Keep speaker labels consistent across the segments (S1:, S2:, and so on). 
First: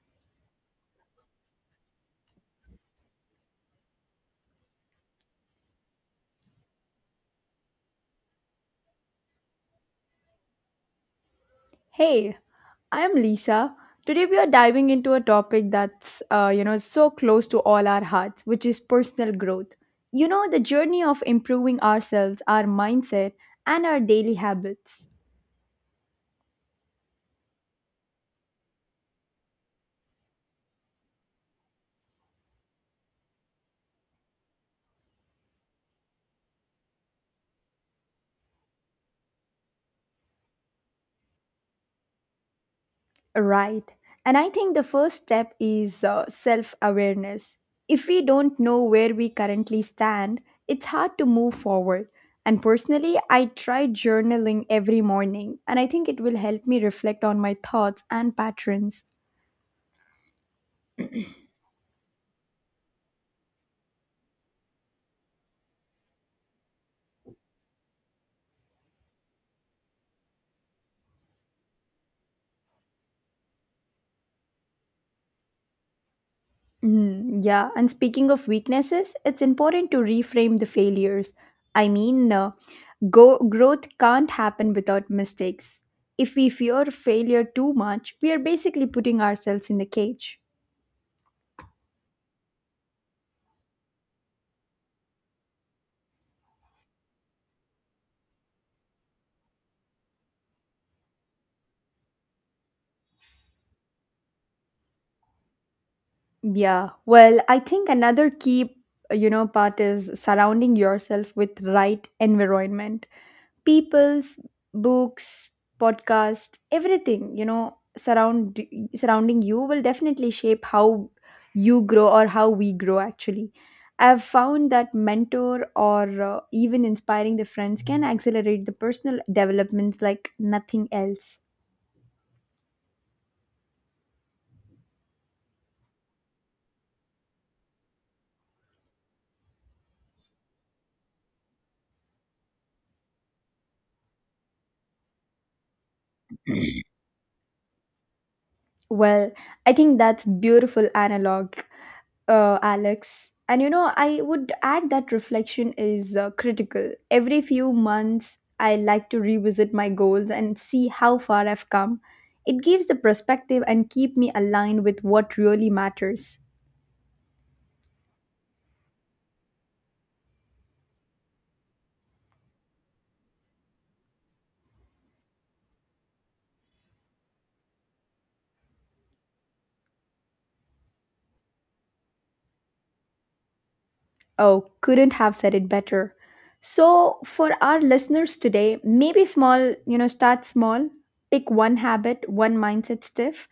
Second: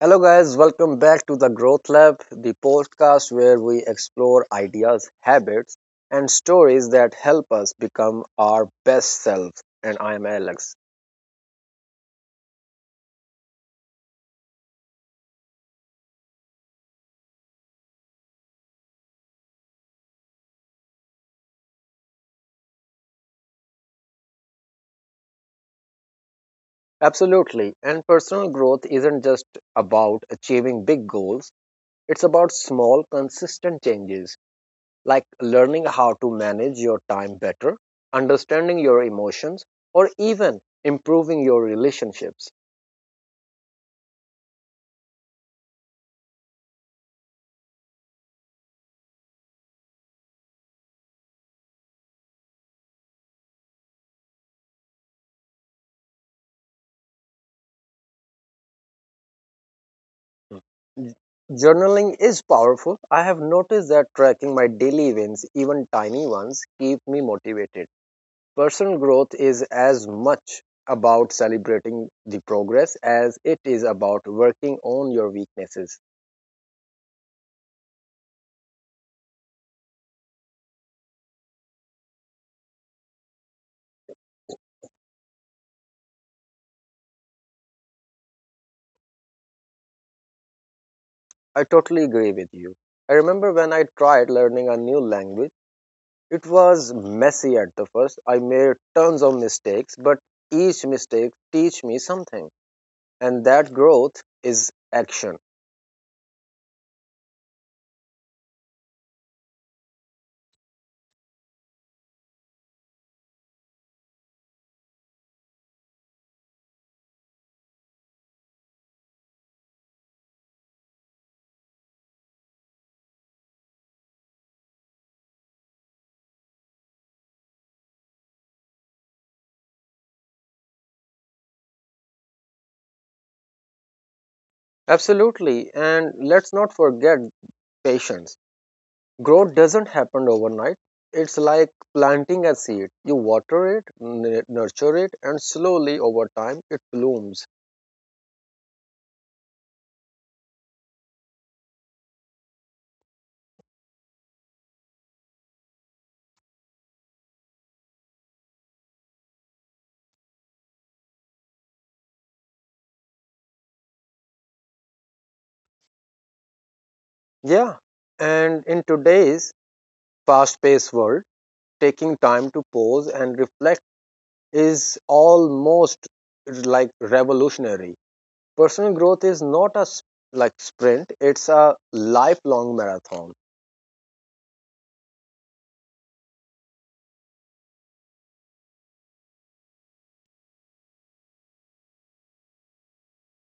S1: Hello, guys, welcome back to the Growth Lab, the podcast where we explore ideas, habits, and stories that help us become our best selves. And I am Alex.
S2: Hey, I'm Lisa. Today we are diving into a topic that's so close to all our hearts, which is personal growth. You know, the journey of improving ourselves, our mindset, and our daily habits.
S1: Absolutely. And personal growth isn't just about achieving big goals, it's about small, consistent changes like learning how to manage your time better, understanding your emotions, or even improving your relationships.
S2: Right. And I think the first step is self-awareness. If we don't know where we currently stand, it's hard to move forward. And personally, I try journaling every morning, and I think it will help me reflect on my thoughts and patterns.
S1: Journaling is powerful. I have noticed that tracking my daily events, even tiny ones, keep me motivated. Personal growth is as much about celebrating the progress as it is about working on your weaknesses.
S2: Yeah, and speaking of weaknesses, it's important to reframe the failures. I mean, uh, Growth can't happen without mistakes. If we fear failure too much, we are basically putting ourselves in the cage.
S1: I totally agree with you. I remember when I tried learning a new language, it was messy at the first. I made tons of mistakes, but each mistake teach me something. And that growth is action.
S2: Yeah, well, I think another key part is surrounding yourself with right environment. People's books, podcast, everything, you know, surrounding you will definitely shape how you grow, or how we grow actually. I've found that mentor, or even inspiring the friends, can accelerate the personal development like nothing else.
S1: Absolutely. And let's not forget patience. Growth doesn't happen overnight. It's like planting a seed. You water it, nurture it, and slowly over time it blooms.
S2: Well, I think that's beautiful analog, Alex. And you know, I would add that reflection is critical. Every few months, I like to revisit my goals and see how far I've come. It gives the perspective and keep me aligned with what really matters.
S1: Yeah. And in today's fast paced world, taking time to pause and reflect is almost like revolutionary. Personal growth is not a like sprint, it's a lifelong marathon.
S2: Oh, couldn't have said it better. So, for our listeners today, maybe start small, pick one habit, one mindset stiff,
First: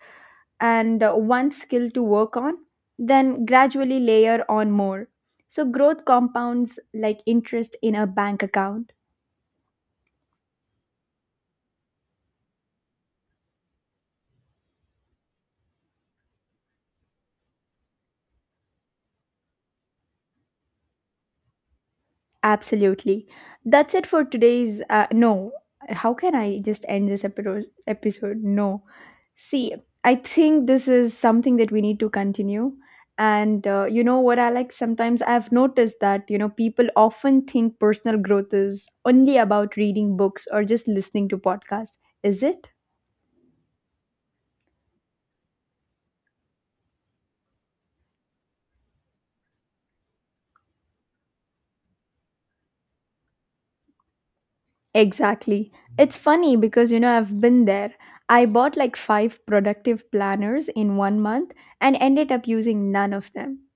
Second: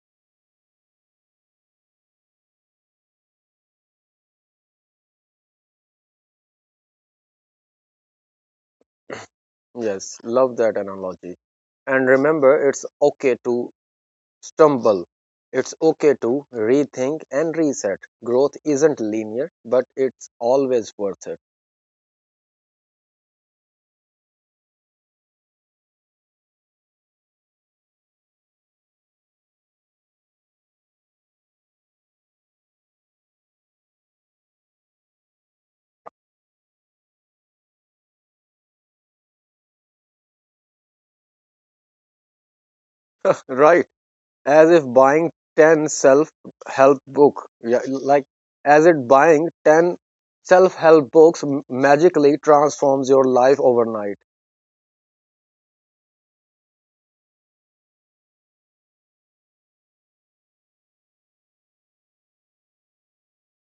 S2: and one skill to work on, then gradually layer on more. So, growth compounds like interest in a bank account.
S1: Yes, love that analogy. And remember, it's okay to stumble. It's okay to rethink and reset. Growth isn't linear, but it's always worth it.
S2: Absolutely. That's it for today's. No, how can I just end this episode? Episode? No. See, I think this is something that we need to continue. And you know what I like? Sometimes I've noticed that you know people often think personal growth is only about reading books or just listening to podcasts. Is it?
S1: Right. As if buying 10 self help book. Yeah, like as it buying 10 self help books magically transforms your life overnight.
S2: Exactly. It's funny because you know I've been there. I bought like 5 productive planners in 1 month and ended up using none of them.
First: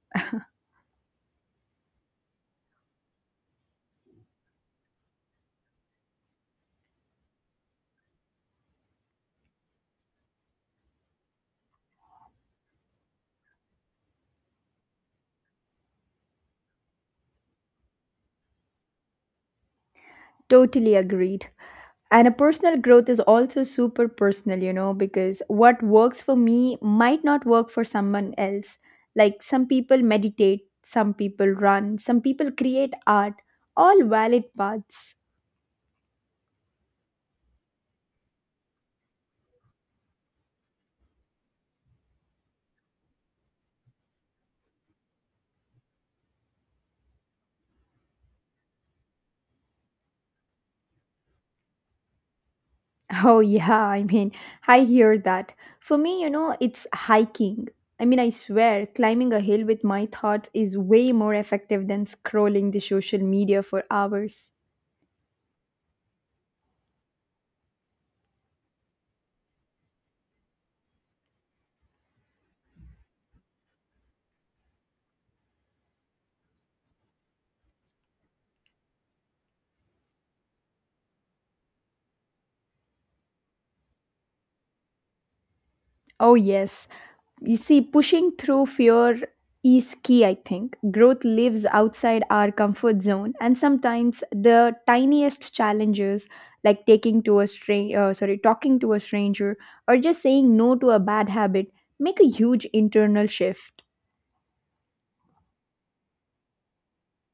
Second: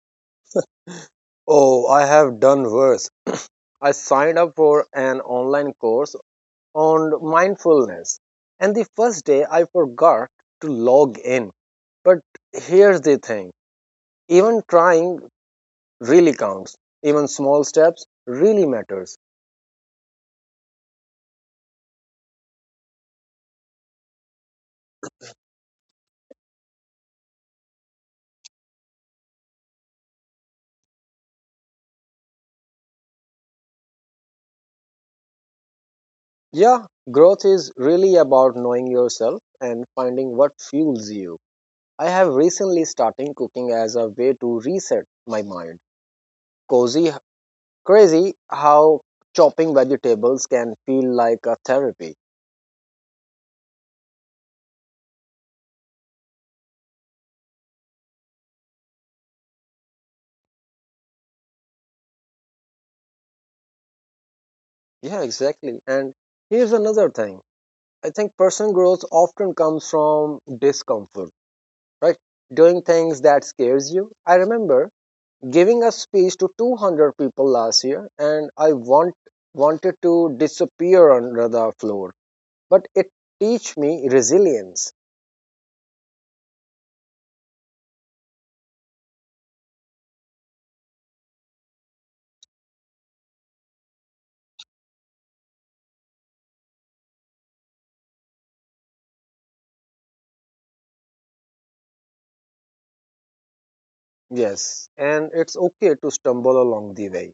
S1: Oh, I have done worse. I signed up for an online course on mindfulness. And the first day I forgot to log in. But here's the thing, even trying really counts, even small steps really matters.
S2: Totally agreed. And a personal growth is also super personal, you know, because what works for me might not work for someone else. Like some people meditate, some people run, some people create art, all valid paths.
S1: Yeah, growth is really about knowing yourself and finding what fuels you. I have recently started cooking as a way to reset my mind. Cozy, crazy how chopping vegetables can feel like a therapy.
S2: Oh, yeah. I mean, I hear that. For me, you know, it's hiking. I mean, I swear, climbing a hill with my thoughts is way more effective than scrolling the social media for hours.
S1: Yeah, exactly. And here's another thing, I think personal growth often comes from discomfort, right? Doing things that scares you. I remember giving a speech to 200 people last year and I wanted to disappear under the floor, but it teach me resilience.
S2: Oh, yes. You see, pushing through fear is key, I think. Growth lives outside our comfort zone, and sometimes the tiniest challenges, like taking to a stranger, sorry, talking to a stranger, or just saying no to a bad habit, make a huge internal shift.
S1: Yes, and it's okay to stumble along the way.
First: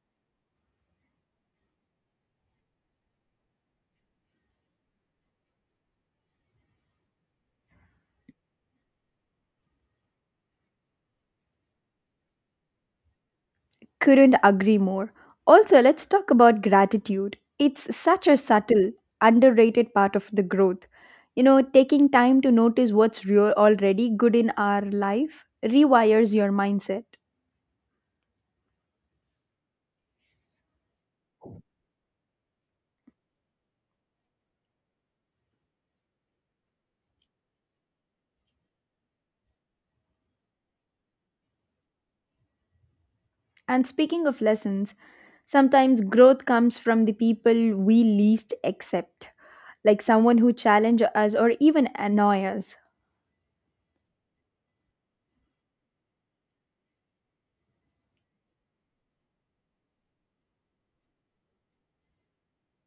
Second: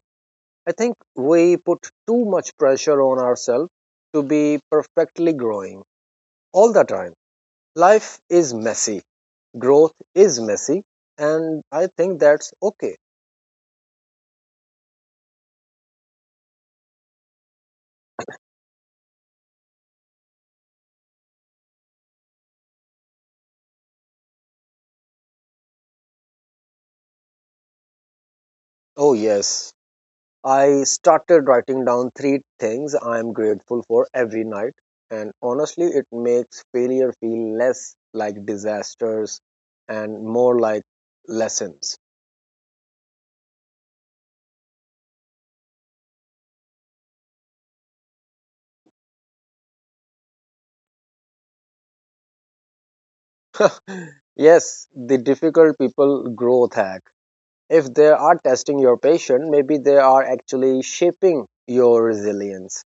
S1: I think we put too much pressure on ourselves to be perfectly growing all the time. Life is messy. Growth is messy, and I think that's okay.
S2: Couldn't agree more. Also, let's talk about gratitude. It's such a subtle, underrated part of the growth. You know, taking time to notice what's real already good in our life rewires your mindset.
S1: Oh, yes. I started writing down three things I'm grateful for every night, and honestly, it makes failure feel less like disasters and more like lessons.
S2: And speaking of lessons, sometimes growth comes from the people we least accept, like someone who challenge us or even annoy us.
S1: Yes, the difficult people growth hack. If they are testing your patience, maybe they are actually shaping your resilience.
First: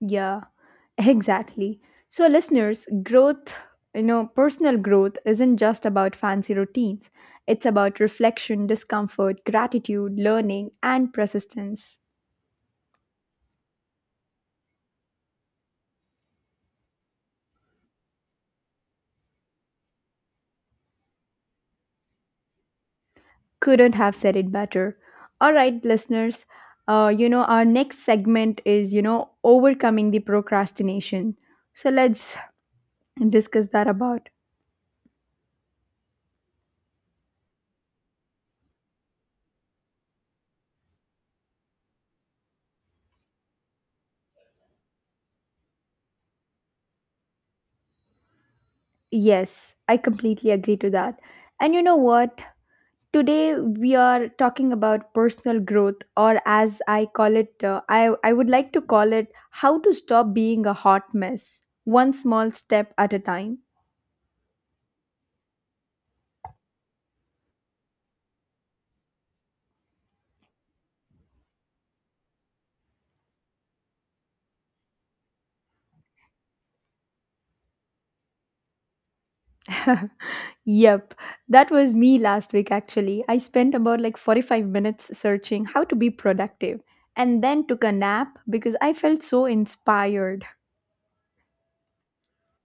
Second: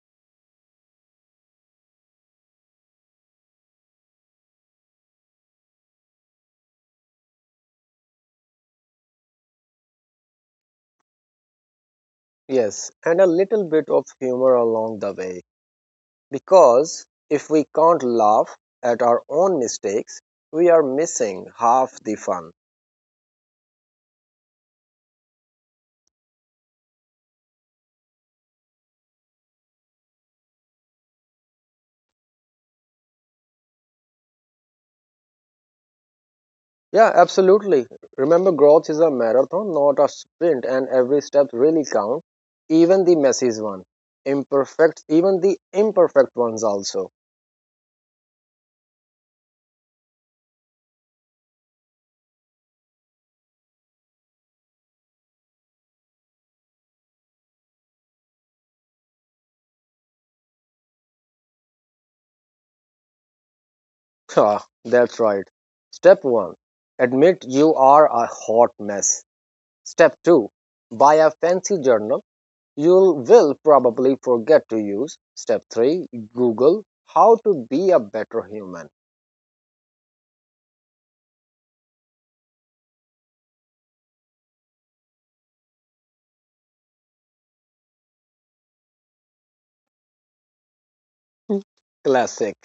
S2: Yeah, exactly. So listeners, personal growth isn't just about fancy routines. It's about reflection, discomfort, gratitude, learning, and persistence.
S1: Yes, and a little bit of humor along the way. Because if we can't laugh at our own mistakes, we are missing half the fun.
S2: Couldn't have said it better. All right, listeners, our next segment is, you know, overcoming the procrastination. So let's discuss that about.
S1: Yeah, absolutely. Remember, growth is a marathon, not a sprint, and every step really counts, even the messy one, imperfect, even the imperfect ones also.
S2: Yes, I completely agree to that. And you know what? Today we are talking about personal growth, or as I call it, I would like to call it how to stop being a hot mess, one small step at a time.
S1: Ah, that's right. Step one: admit you are a hot mess. Step two: buy a fancy journal. You will probably forget to use. Step 3: Google how to be a better human.
S2: Yep, that was me last week actually. I spent about like 45 minutes searching how to be productive and then took a nap because I felt so inspired.
S1: Classic.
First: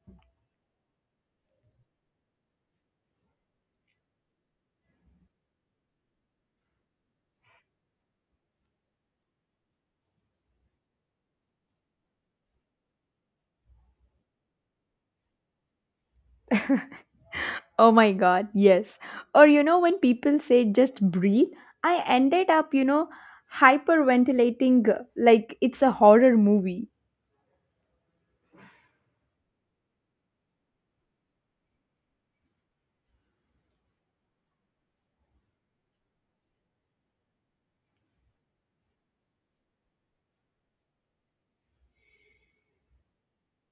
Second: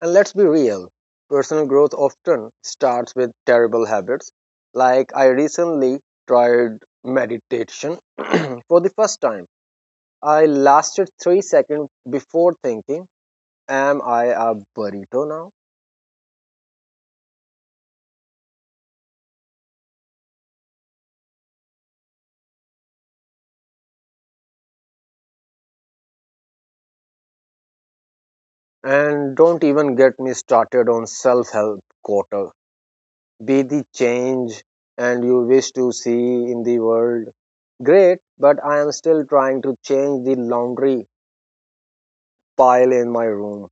S1: And let's be real, personal growth often starts with terrible habits. Like, I recently tried meditation for the first time. I lasted 3 seconds before thinking, "Am I a burrito now?"
S2: Oh my god, yes. Or you know, when people say just breathe, I ended up, you know, hyperventilating like it's a horror movie.
S1: And don't even get me started on self help. Be the change and you wish to see in the world. Great, but I am still trying to change the laundry pile in my room.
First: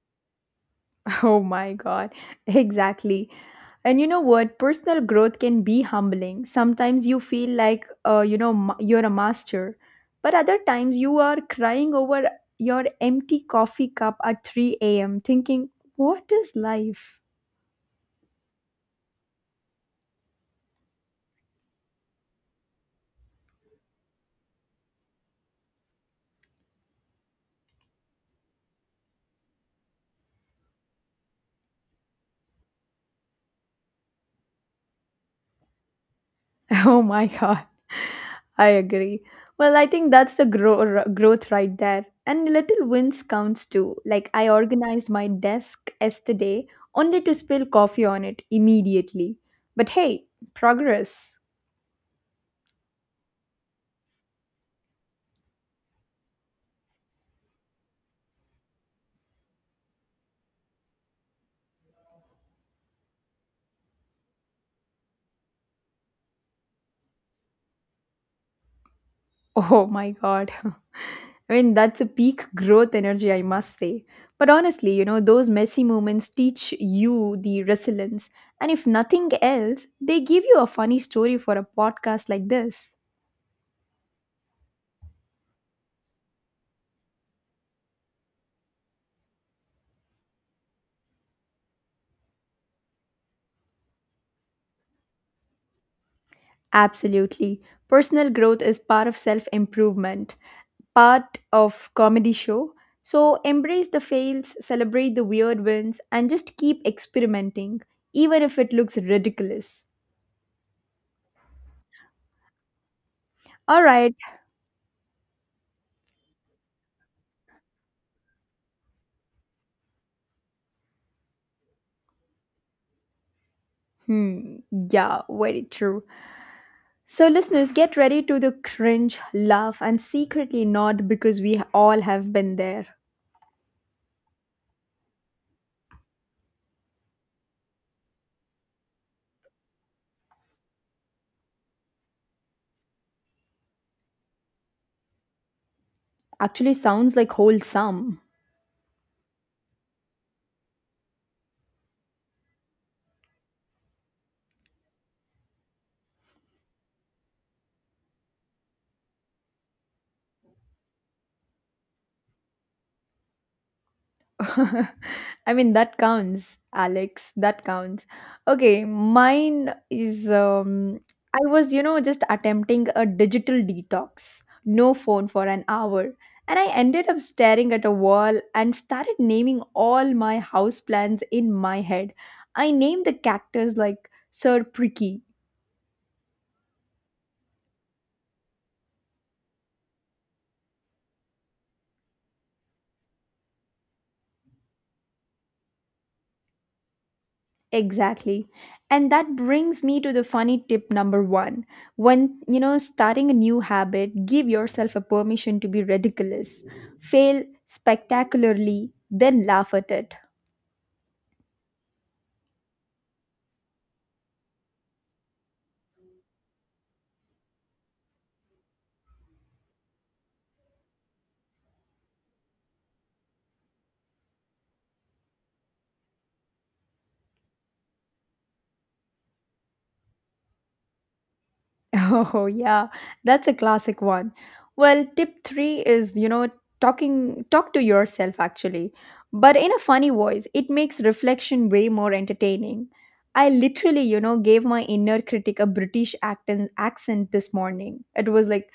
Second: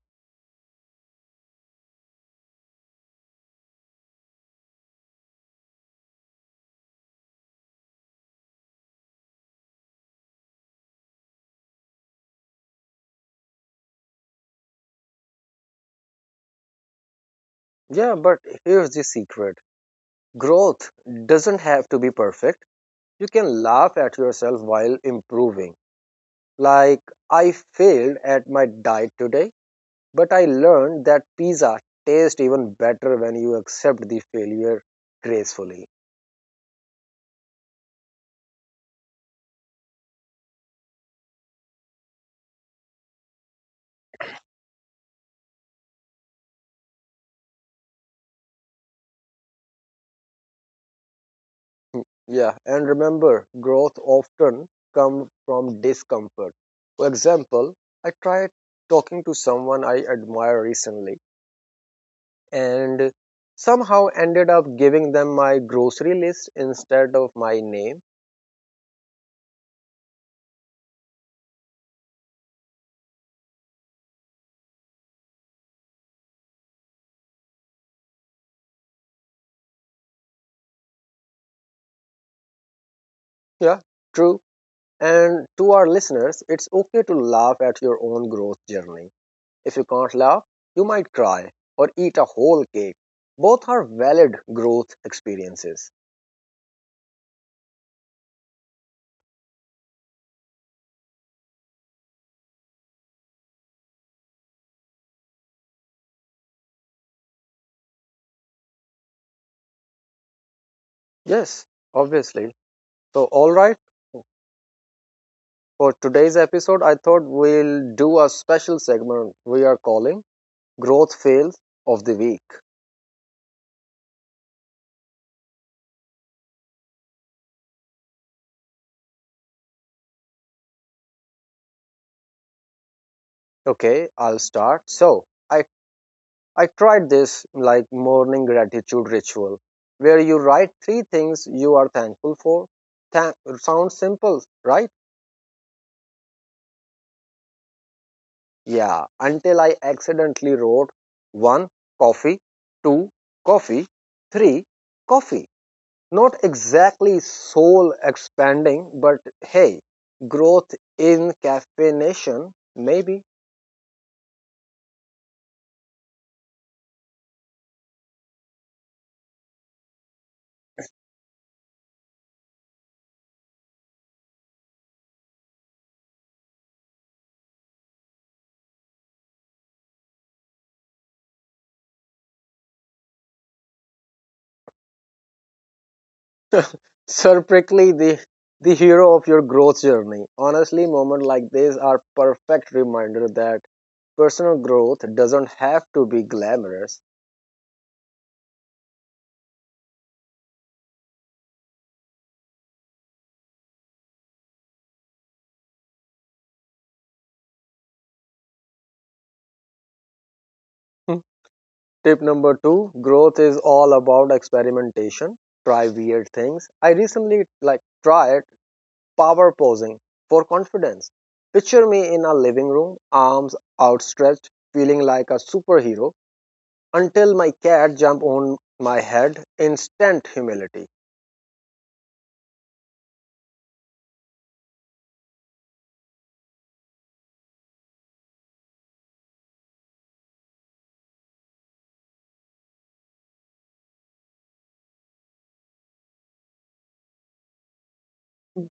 S2: Oh my God, exactly. And you know what? Personal growth can be humbling. Sometimes you feel like you're a master, but other times you are crying over your empty coffee cup at 3 a.m., thinking, what is life?
S1: Yeah, but here's the secret: growth doesn't have to be perfect. You can laugh at yourself while improving. Like, I failed at my diet today, but I learned that pizza tastes even better when you accept the failure gracefully.
S2: Oh my God. I agree. Well, I think that's the growth right there. And little wins counts too. Like, I organized my desk yesterday only to spill coffee on it immediately. But hey, progress.
S1: Yeah, and remember, growth often comes from discomfort. For example, I tried talking to someone I admire recently and somehow ended up giving them my grocery list instead of my name.
S2: Oh my God. I mean, that's a peak growth energy, I must say. But honestly, you know, those messy moments teach you the resilience. And if nothing else, they give you a funny story for a podcast like this.
S1: Yeah, true. And to our listeners, it's okay to laugh at your own growth journey. If you can't laugh, you might cry or eat a whole cake. Both are valid growth experiences.
S2: Absolutely. Personal growth is part of self improvement, part of comedy show. So embrace the fails, celebrate the weird wins, and just keep experimenting, even if it looks ridiculous.
S1: Yes, obviously. So, all right.
S2: All right.
S1: For today's episode, I thought we'll do a special segment we are calling Growth Fails of the Week.
S2: Hmm. Yeah, very true. So, listeners, get ready to the cringe, laugh, and secretly nod because we all have been there.
S1: Okay, I'll start. So, I, I tried this like morning gratitude ritual where you write three things you are thankful for. Sounds simple, right?
S2: Actually, sounds like wholesome.
S1: Yeah, until I accidentally wrote one coffee, two coffee, three coffee. Not exactly soul expanding, but hey, growth in caffeination, maybe.
S2: I mean, that counts, Alex. That counts. Okay, mine is I was, you know, just attempting a digital detox, no phone for an hour. And I ended up staring at a wall and started naming all my house plants in my head. I named the cactus like Sir Pricky.
S1: Surprisingly, the hero of your growth journey. Honestly, moments like these are perfect reminder that personal growth doesn't have to be glamorous.
S2: Exactly. And that brings me to the funny tip number one. When, you know, starting a new habit, give yourself a permission to be ridiculous, fail spectacularly, then laugh at it.
S1: Hmm. Tip number two: growth is all about experimentation. Try weird things. I recently like tried power posing for confidence. Picture me in a living room, arms outstretched, feeling like a superhero until my cat jump on my head. Instant humility.
S2: Oh, yeah, that's a classic one. Well, tip three is, you know, talk to yourself actually, but in a funny voice. It makes reflection way more entertaining. I literally, you know, gave my inner critic a British accent this morning. It was like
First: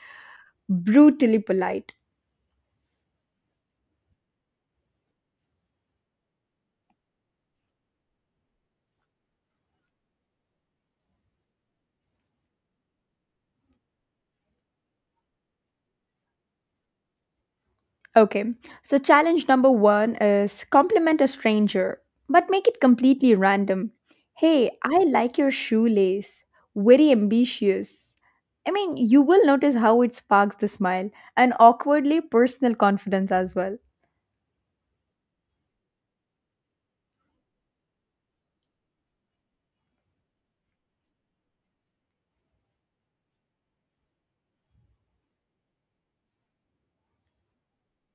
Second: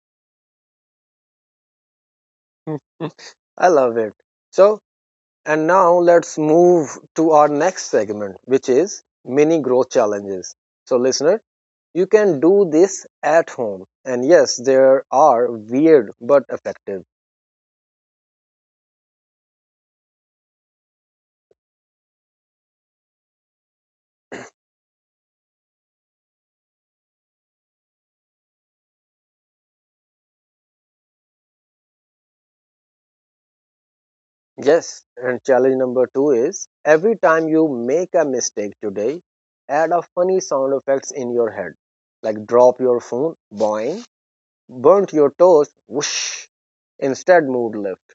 S2: brutally polite.
S1: I love it. So, and now let's move to our next segment, which is mini growth challenges. So, listener, you can do this at home. And yes, there are weird but effective.
S2: Okay, so challenge number one is compliment a stranger, but make it completely random. Hey, I like your shoelace. Very ambitious. I mean, you will notice how it sparks the smile and awkwardly personal confidence as well.
S1: Yes, and challenge number two is every time you make a mistake today, add a funny sound effects in your head, like drop your phone, boing, burnt your toes, whoosh, instead mood lift.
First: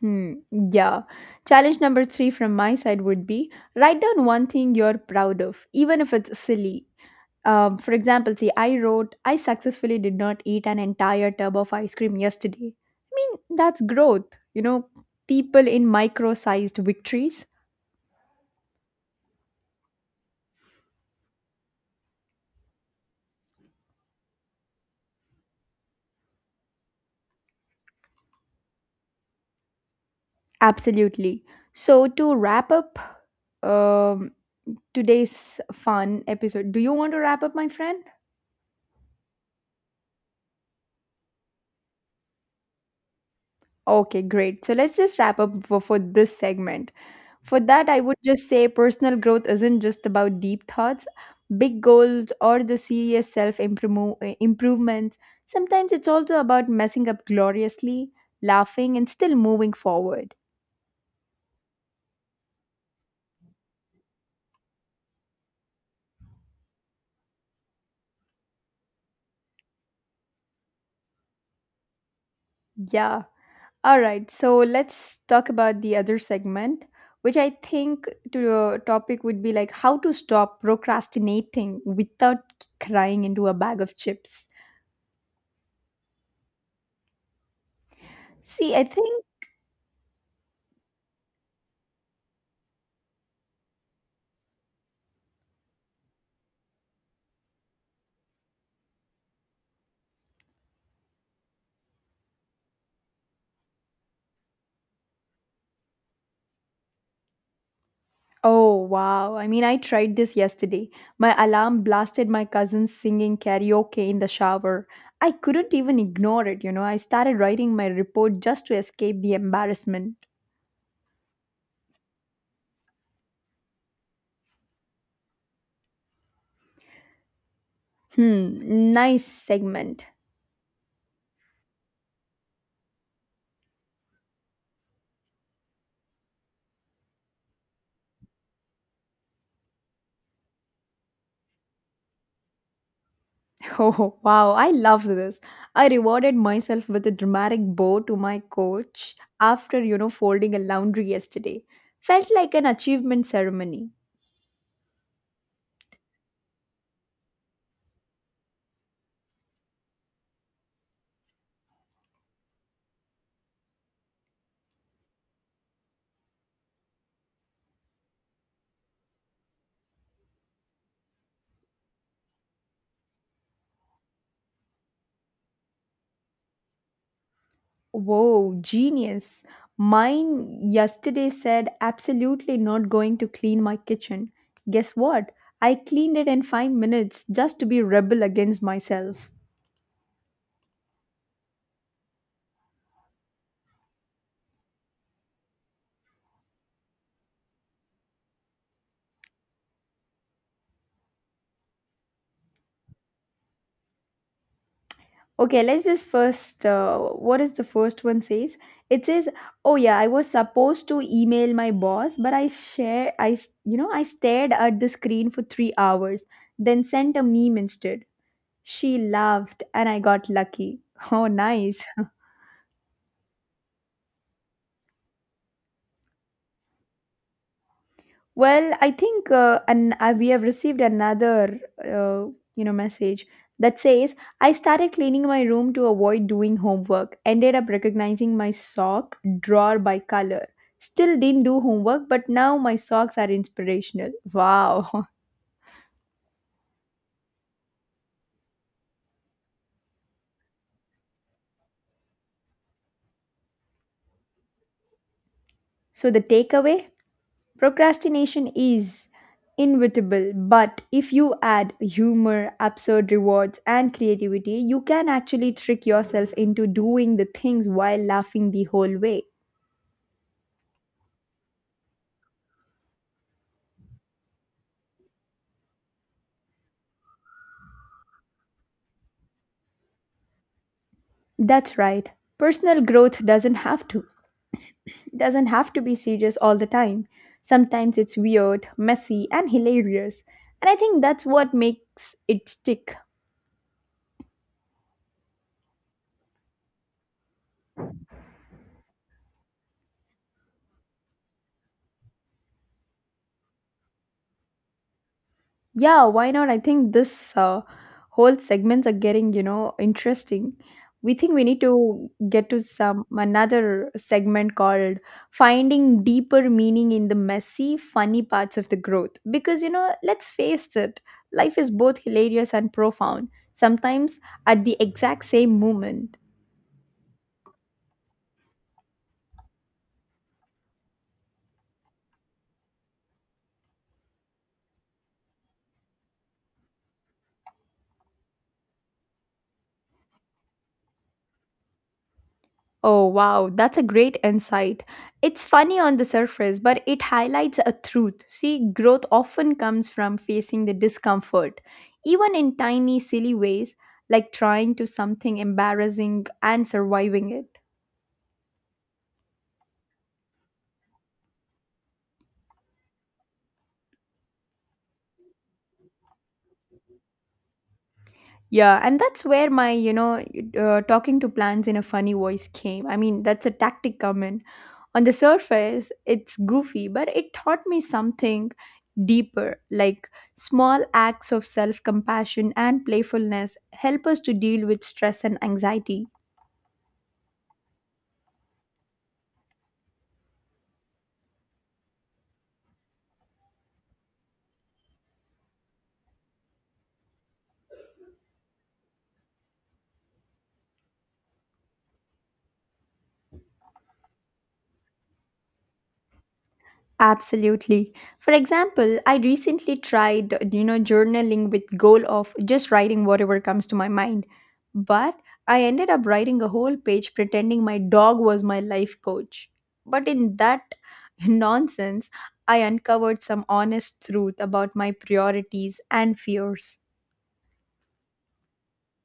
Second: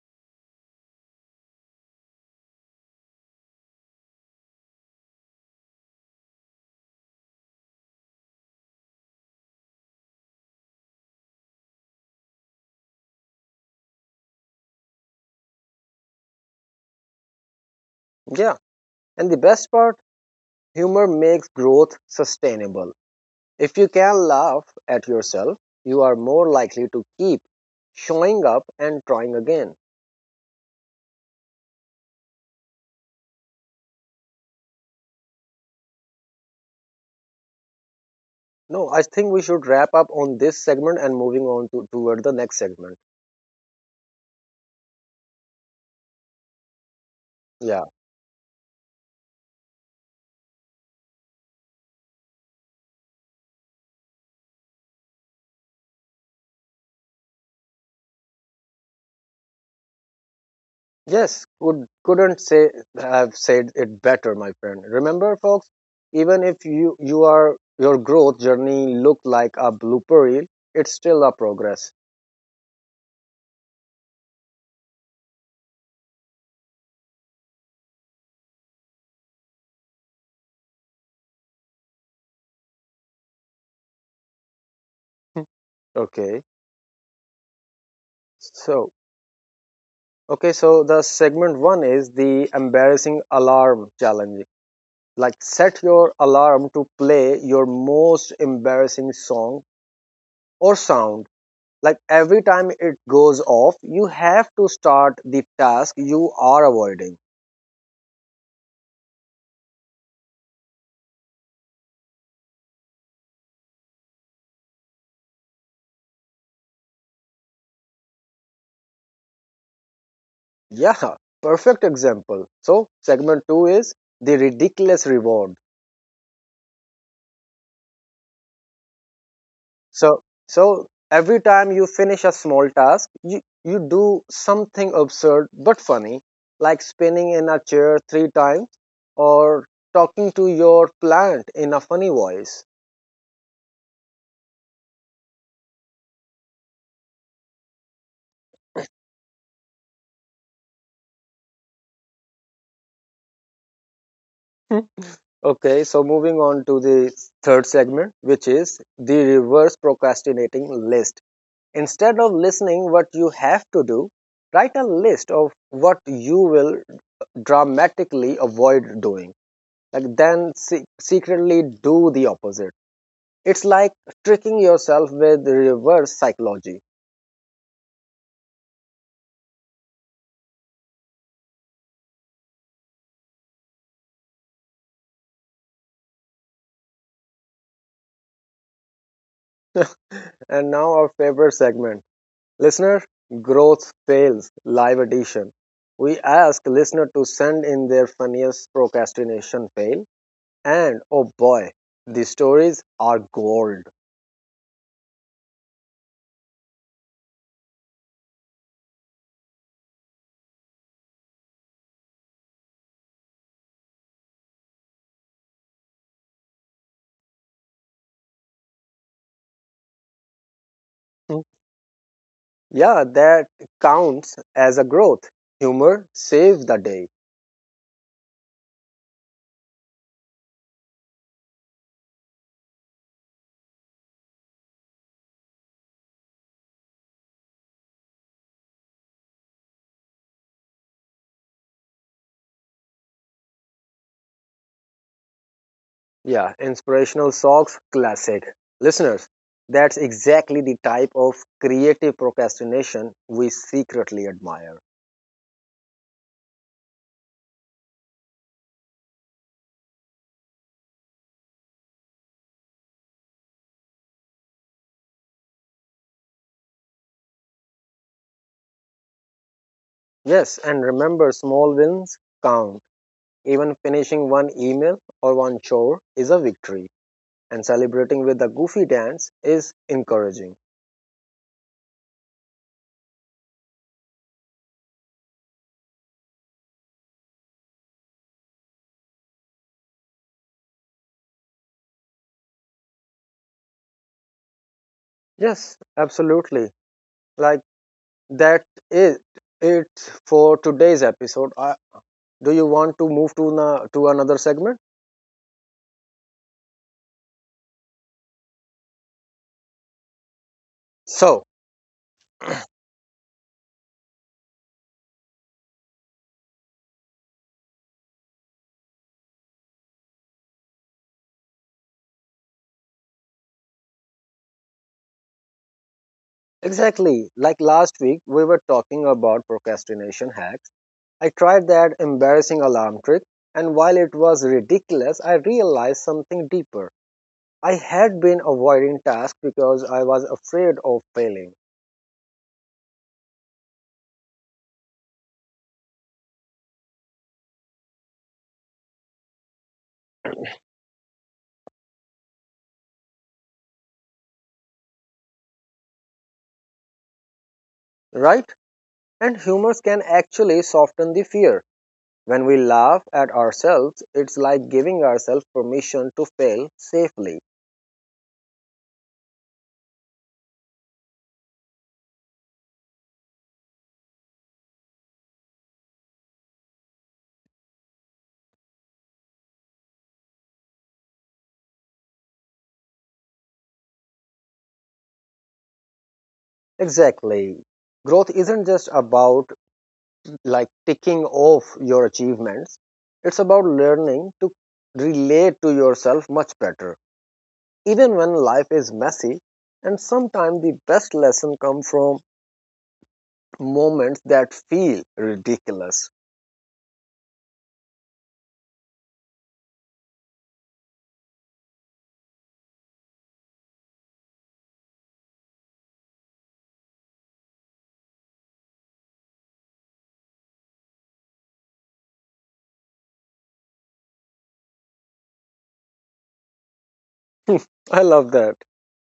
S2: Hmm, yeah. Challenge number three from my side would be write down one thing you're proud of, even if it's silly. For example, see, I wrote, I successfully did not eat an entire tub of ice cream yesterday. I mean, that's growth, you know, people in micro sized victories.
S1: Yeah, and the best part, humor makes growth sustainable. If you can laugh at yourself, you are more likely to keep showing up and trying again.
S2: Absolutely. So, to wrap up um, today's fun episode, do you want to wrap up, my friend?
S1: No, I think we should wrap up on this segment and moving on to toward the next segment.
S2: Okay, great. So, let's just wrap up for, this segment. For
S1: Yeah.
S2: that, I would just say personal growth isn't just about deep thoughts, big goals, or the serious self improvements. Sometimes it's also about messing up gloriously, laughing, and still moving forward.
S1: Yes, could couldn't say have said it better, my friend. Remember, folks, even if you are your growth journey look like a blooper reel, it's still a progress.
S2: Yeah. All right. So let's talk about the other segment, which I think to topic would be like how to stop procrastinating without crying into a bag of chips.
S1: Okay,
S2: See, I
S1: so
S2: think.
S1: okay, so the segment one is the embarrassing alarm challenge. Like, set your alarm to play your most embarrassing song or sound. Like every time it goes off, you have to start the task you are avoiding.
S2: Oh wow. I mean, I tried this yesterday. My alarm blasted my cousin singing karaoke in the shower. I couldn't even ignore it, you know. I started writing my report just to escape the embarrassment.
S1: Yeah, perfect example. So segment 2 is the ridiculous reward.
S2: Hmm, nice segment.
S1: So so every time you finish a small task, you do something absurd but funny, like spinning in a chair 3 times or talking to your plant in a funny voice.
S2: Oh, wow, I love this. I rewarded myself with a dramatic bow to my coach after, you know, folding a laundry yesterday. Felt like an achievement ceremony.
S1: Hmm. Okay, so moving on to the third segment, which is the reverse procrastinating list. Instead of listening what you have to do, write a list of what you will dramatically avoid doing, like then secretly do the opposite. It's like tricking yourself with reverse psychology.
S2: Whoa, genius. Mine yesterday said absolutely not going to clean my kitchen. Guess what? I cleaned it in 5 minutes just to be rebel against myself.
S1: And now our favorite segment, listener growth fails live edition. We ask listener to send in their funniest procrastination fail, and oh boy, the stories are gold.
S2: Okay, let's just first. What is the first one says? It says, "Oh yeah, I was supposed to email my boss, but I share. I s- you know I stared at the screen for 3 hours, then sent a meme instead. She laughed, and I got lucky." Oh,
S1: Hmm.
S2: nice.
S1: Yeah, that counts as a growth. Humor saves the day.
S2: Well, I think and we have received another you know message that says I started cleaning my room to avoid doing homework. Ended up recognizing my sock drawer by color. Still didn't do homework, but now my socks are inspirational. Wow.
S1: Yeah, inspirational socks, classic. Listeners, that's exactly the type of creative procrastination we secretly admire.
S2: So the takeaway: procrastination is inevitable, but if you add humor, absurd rewards, and creativity, you can actually trick yourself into doing the things while laughing the whole way.
S1: Yes, and remember, small wins count. Even finishing one email or one chore is a victory, and celebrating with a goofy dance is encouraging.
S2: That's right. Personal growth doesn't have to be serious all the time. Sometimes it's weird, messy, and hilarious. And I think that's what makes it stick.
S1: Yes, absolutely. Like, that is it for today's episode. Do you want to move to to another segment?
S2: Yeah, why not? I think this whole segments are getting, you know, interesting. We think we
S1: So,
S2: need to get to some another segment called finding deeper meaning in the messy, funny parts of the growth. Because, you know, let's face it, life is both hilarious and profound, sometimes at the exact same moment.
S1: exactly. Like last week, we were talking about procrastination hacks. I tried that embarrassing alarm trick, and while it was ridiculous, I realized something deeper. I had been avoiding tasks because I was afraid of failing,
S2: Oh, wow, that's a great insight. It's funny on the surface, but it highlights a truth. See, growth often comes from facing the discomfort, even in tiny, silly ways, like trying to something embarrassing and surviving it.
S1: right? And humors can actually soften the fear. When we laugh at ourselves, it's like giving ourselves permission to fail safely.
S2: Yeah, and that's where my, talking to plants in a funny voice came. I mean, that's a tactic come in. On the surface, it's goofy, but it taught me something deeper, like small acts of self compassion and playfulness help us to deal with stress and anxiety.
S1: Exactly. Growth isn't just about like ticking off your achievements. It's about learning to relate to yourself much better. Even when life is messy, and sometimes the best lesson come from moments that feel ridiculous.
S2: Absolutely. For example, I recently tried, journaling with goal of just writing whatever comes to my mind. But I ended up writing a whole page pretending my dog was my life coach. But in that nonsense, I uncovered some honest truth about my priorities and fears.
S1: I love that.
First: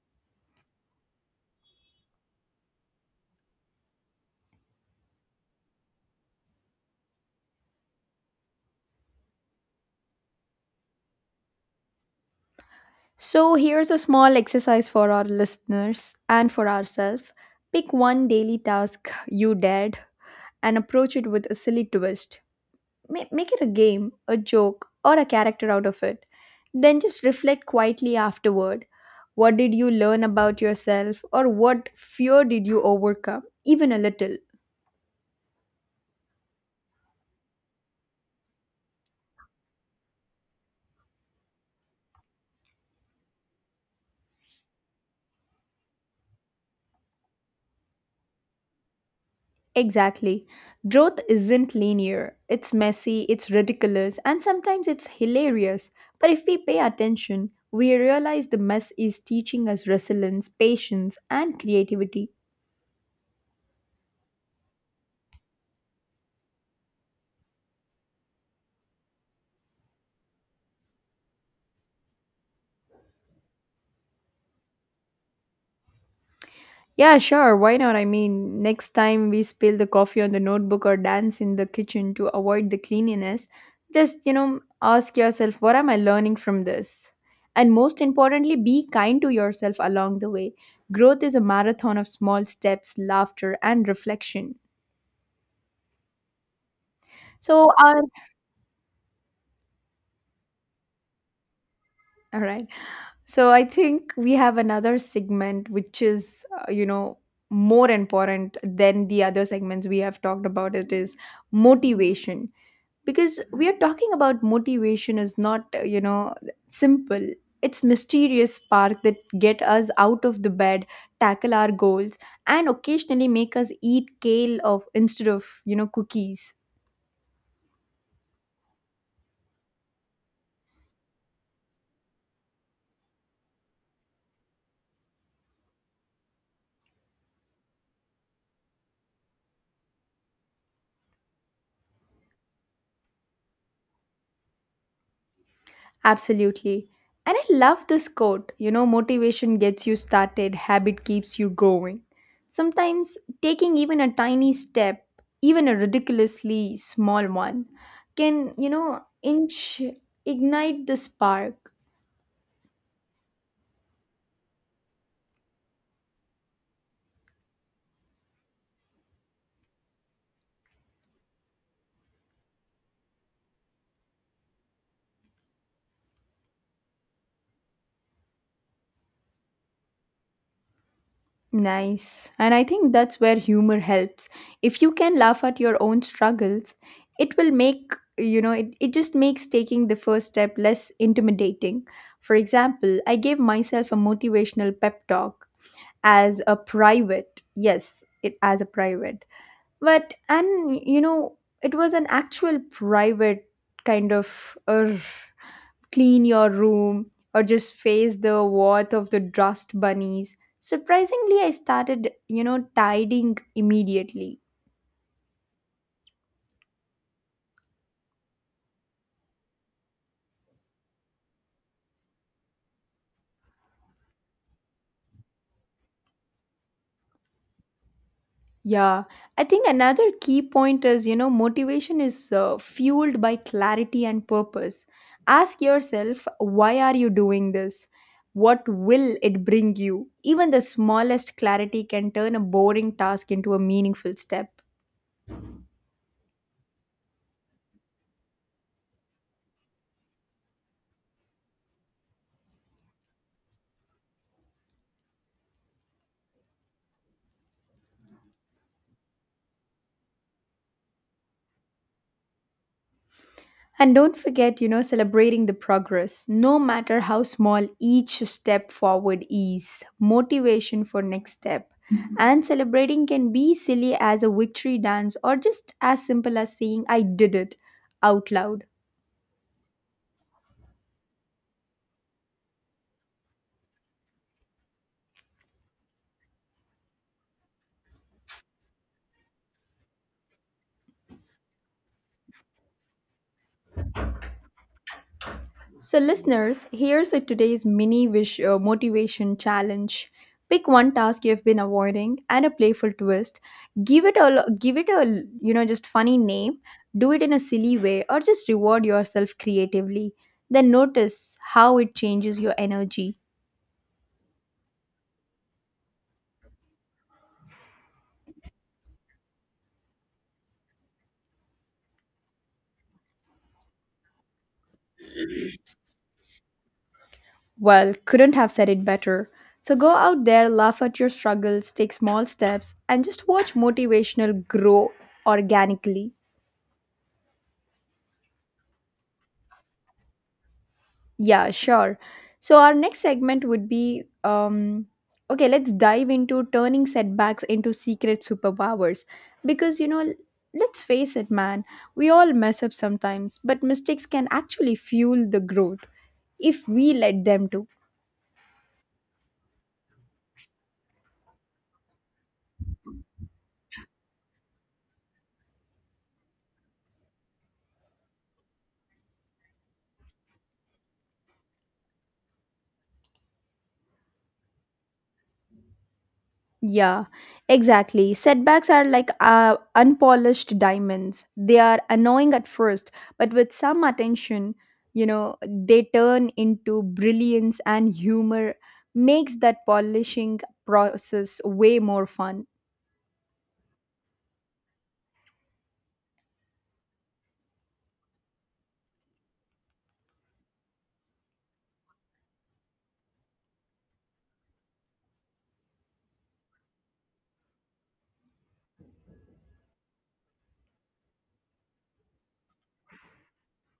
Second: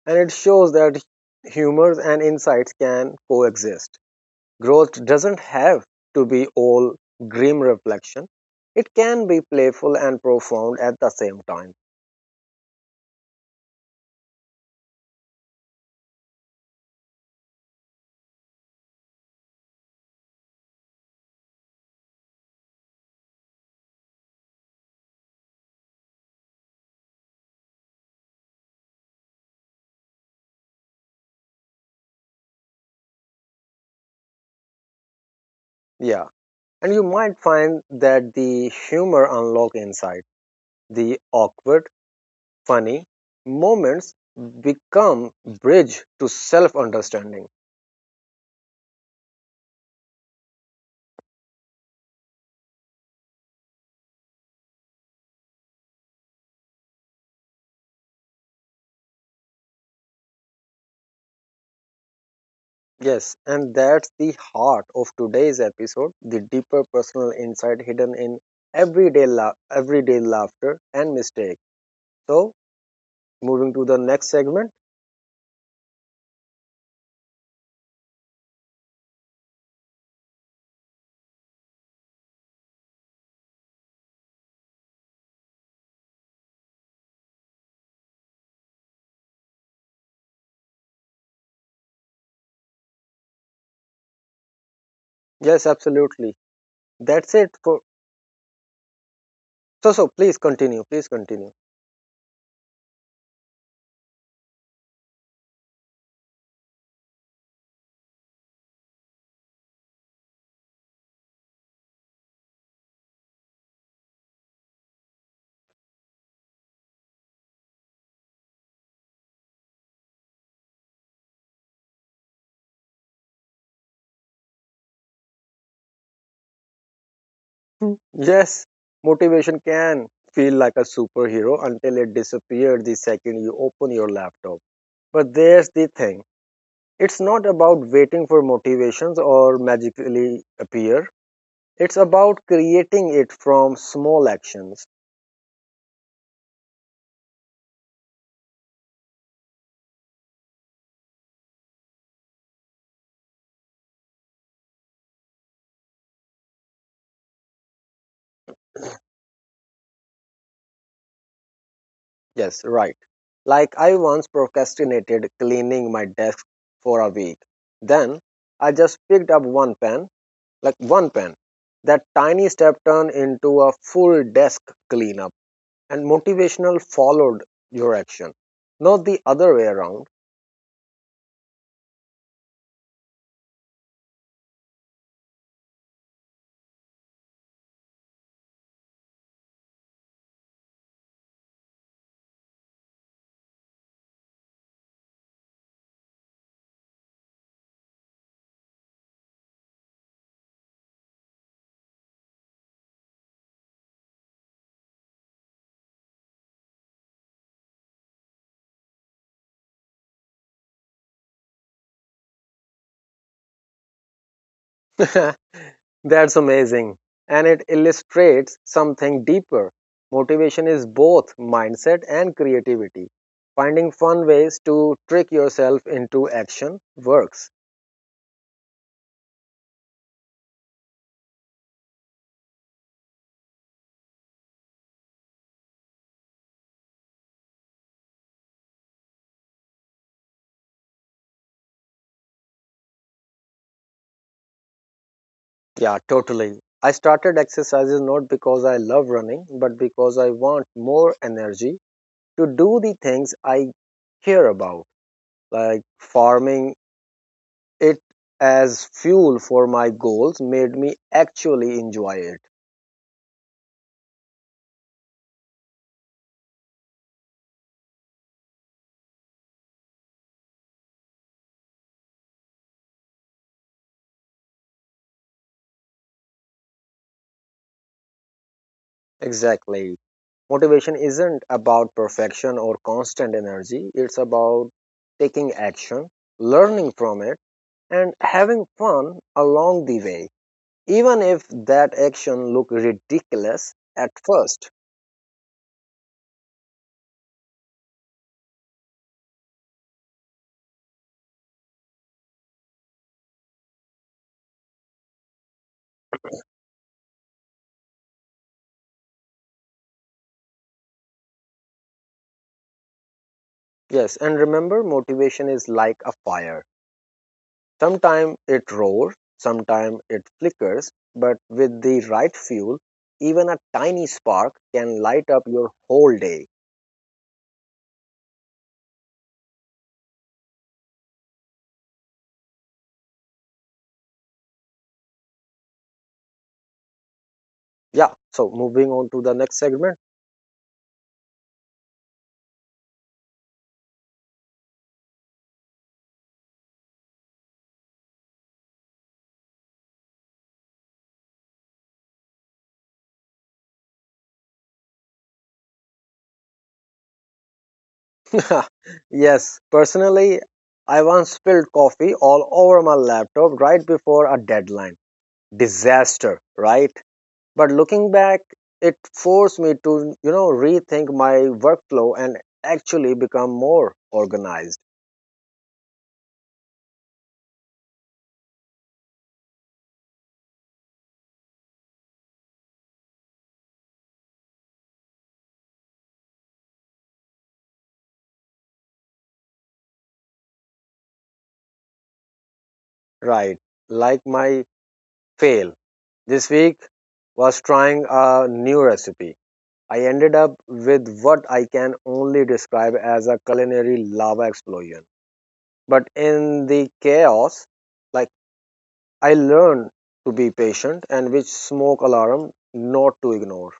S1: And it shows that humors and insights can coexist. Growth doesn't have to be all grim reflection. It can be playful and profound at the same time.
S2: So, here's a small exercise for our listeners and for ourselves. Pick one daily task you dared and approach it with a silly twist. Make it a game, a joke, or a character out of it. Then just reflect quietly afterward. What did you learn about yourself, or what fear did you overcome, even a little?
S1: Yeah, and you might find that the humor unlock inside. The awkward, funny moments become bridge to self-understanding.
S2: Exactly. Growth isn't linear. It's messy, it's ridiculous, and sometimes it's hilarious. But if we pay attention, we realize the mess is teaching us resilience, patience, and creativity.
S1: Yes, and that's the heart of today's episode, the deeper personal insight hidden in everyday everyday laughter and mistake. So, moving to the next segment,
S2: Yeah, sure. Why not? I mean, next time we spill the coffee on the notebook or dance in the kitchen to avoid the cleanliness, just, ask yourself, what am I learning from this? And most importantly, be kind to yourself along the way. Growth is a marathon of small steps, laughter, and reflection.
S1: yes, absolutely, that's it
S2: So,
S1: for,
S2: our,
S1: so please continue, please continue.
S2: all right. So, I think we have another segment which is, more important than the other segments we have talked about. It is motivation because we are talking about motivation is not simple, it's mysterious spark that get us out of the bed, tackle our goals, and occasionally make us eat kale of instead of cookies.
S1: Hmm. Yes, motivation can feel like a superhero until it disappears the second you open your laptop. But there's the thing, it's not about waiting for motivations or magically appear. It's about creating it from small actions.
S2: Absolutely, and I love this quote, motivation gets you started, habit keeps you going. Sometimes taking even a tiny step, even a ridiculously small one, can inch ignite the spark.
S1: Yes, right, like I once procrastinated cleaning my desk for a week, then I just picked up one pen, like one pen. That tiny step turned into a full desk cleanup, and motivational followed your action, not the other way around.
S2: Nice. And I think that's where humor helps. If you can laugh at your own struggles, it will make, it just makes taking the first step less intimidating. For example, I gave myself a motivational pep talk as a private. Yes, it as a private. But, and, you know, it was an actual private kind of. Urgh, clean your room, or just face the wrath of the dust bunnies. Surprisingly, I started, tidying immediately.
S1: That's amazing. And it illustrates something deeper. Motivation is both mindset and creativity. Finding fun ways to trick yourself into action works.
S2: Yeah, I think another key point is, motivation is fueled by clarity and purpose. Ask yourself, why are you doing this? What will it bring you? Even the smallest clarity can turn a boring task into a meaningful step.
S1: Yeah, totally. I started exercises not because I love running, but because I want more energy to do the things I care about. Like farming it as fuel for my goals made me actually enjoy it.
S2: And don't forget, celebrating the progress, no matter how small each step forward is, motivation for next step. Mhm. And celebrating can be silly as a victory dance or just as simple as saying, I did it out loud.
S1: Exactly. Motivation isn't about perfection or constant energy, it's about taking action, learning from it, and having fun along the way, even if that action look ridiculous at first.
S2: So, listeners, here's a today's mini wish motivation challenge. Pick one task you've been avoiding and a playful twist. Give it a just funny name. Do it in a silly way or just reward yourself creatively. Then notice how it changes your energy.
S1: Yes, and remember, motivation is like a fire. Sometimes it roars, sometimes it flickers, but with the right fuel, even a tiny spark can light up your whole day.
S2: Well, couldn't have said it better. So go out there, laugh at your struggles, take small steps, and just watch motivational grow organically.
S1: Yeah, so moving on to the next segment.
S2: Yeah, sure. So our next segment would be okay, let's dive into turning setbacks into secret superpowers because let's face it, man, we all mess up sometimes, but mistakes can actually fuel the growth if we let them to.
S1: Yes, personally, I once spilled coffee all over my laptop right before a deadline. Disaster, right? But looking back, it forced me to, you know, rethink my workflow and actually become more organized,
S2: Yeah, exactly. Setbacks are like unpolished diamonds. They are annoying at first, but with some attention, they turn into brilliance, and humor makes that polishing process way more fun.
S1: right? Like my fail this week was trying a new recipe. I ended up with what I can only describe as a culinary lava explosion. But in the chaos, like, I learned to be patient and which smoke alarm not to ignore.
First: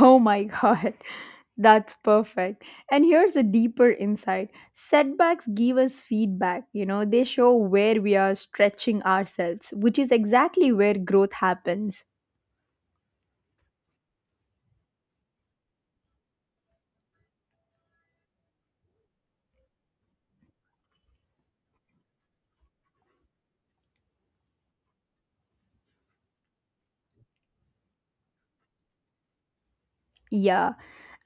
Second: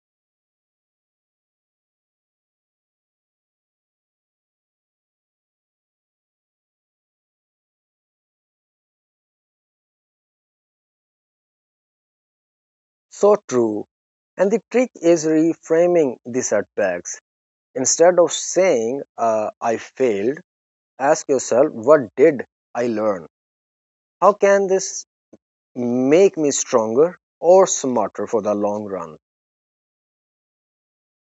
S2: Oh my god. That's perfect. And here's a deeper insight. Setbacks give us feedback, they show where we are stretching ourselves, which is exactly where growth happens.
S1: So true. And the trick is reframing the setbacks. Instead of saying, I failed, ask yourself, what did I learn? How can this make me stronger or smarter for the long run?
S2: Yeah.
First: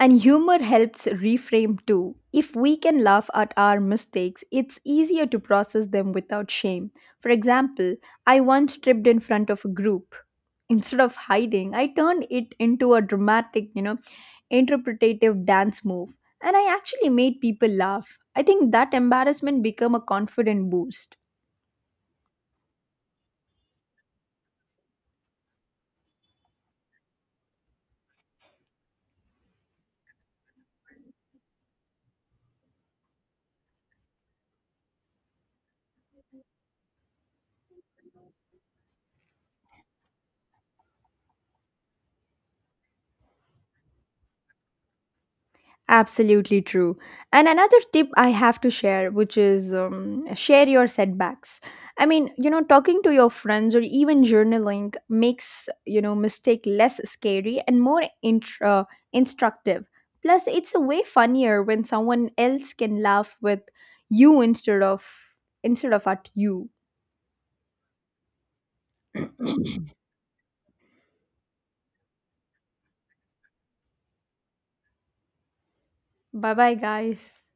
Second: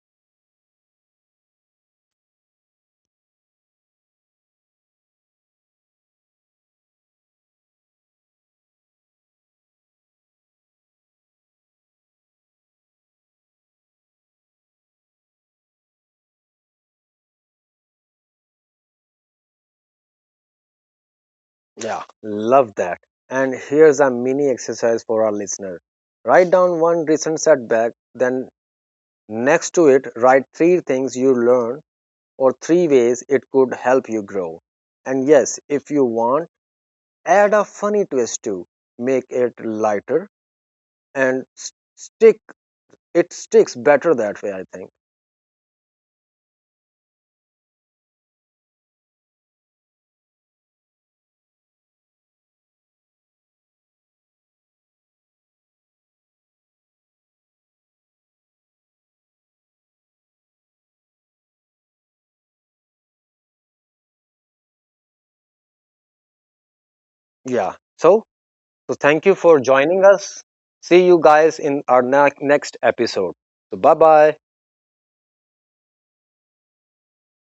S2: And humor helps reframe too. If we can laugh at our mistakes, it's easier to process them without shame. For example, I once tripped in front of a group. Instead of hiding, I turned it into a dramatic, interpretative dance move. And I actually made people laugh. I think that embarrassment became a confident boost.
S1: Yeah. Love that. And here's a mini exercise for our listener. Write down one recent setback, then next to it, write three things you learned or three ways it could help you grow. And yes, if you want, add a funny twist to make it lighter and s- stick it sticks better that way, I think.
S2: Absolutely true. And another tip I have to share, which is share your setbacks. I mean, talking to your friends or even journaling makes, mistake less scary and more instructive. Plus, it's a way funnier when someone else can laugh with you instead of at you.
S1: Yeah. So thank you for joining us. See you guys in our next episode. So, bye bye.
S2: Bye bye, guys.